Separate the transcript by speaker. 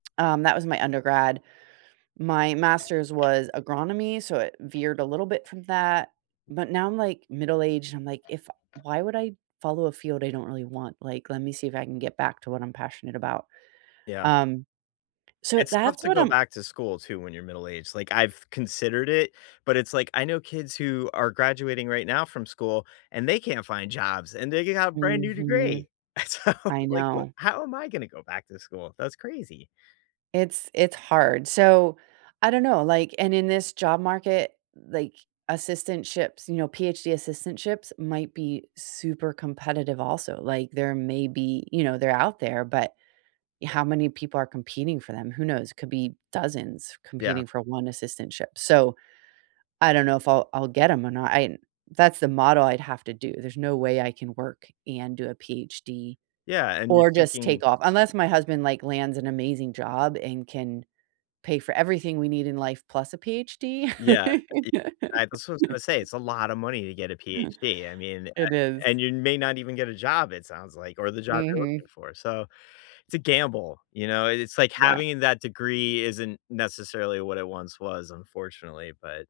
Speaker 1: Um, that was my undergrad. My master's was agronomy, so it veered a little bit from that. But now I'm, like, middle aged and I'm, like, if why would I follow a field I don't really want? Like, let me see if I can get back to what I'm passionate about.
Speaker 2: Yeah.
Speaker 1: Um. So
Speaker 2: It's tough
Speaker 1: that's
Speaker 2: to
Speaker 1: what
Speaker 2: go
Speaker 1: I'm
Speaker 2: back to school too when you're middle aged. Like, I've considered it, but it's, like, I know kids who are graduating right now from school, and they can't find jobs, and they got a brand new
Speaker 1: Mhm.
Speaker 2: degree. So,
Speaker 1: I
Speaker 2: like, what
Speaker 1: know.
Speaker 2: how am I gonna go back to school? That's crazy.
Speaker 1: It's it's hard. So I don't know, like, and in this job market, like, assistantships, you know, PhD assistantships might be super competitive also. Like, there may be you know, they're out there, but y how many people are competing for them, who knows? Could be dozens
Speaker 2: Yeah.
Speaker 1: competing for one assistantship. So I don't know if I'll I'll get 'em or not. I that's the model I'd have to do. There's no way I can work and do a PhD
Speaker 2: Yeah. And you're
Speaker 1: or just
Speaker 2: thinking.
Speaker 1: take off. Unless my husband, like, lands an amazing job and can pay for everything we need in life plus a PhD.
Speaker 2: Yeah. E I that's was gonna say it's a lotta money to get a PhD. I mean a
Speaker 1: It is.
Speaker 2: and you may not even get a job, it sounds, like, or the job you're looking
Speaker 1: Mhm.
Speaker 2: for. So it's a gamble. You know? It's like
Speaker 1: Yeah.
Speaker 2: having that degree isn't necessarily what it once was, unfortunately. But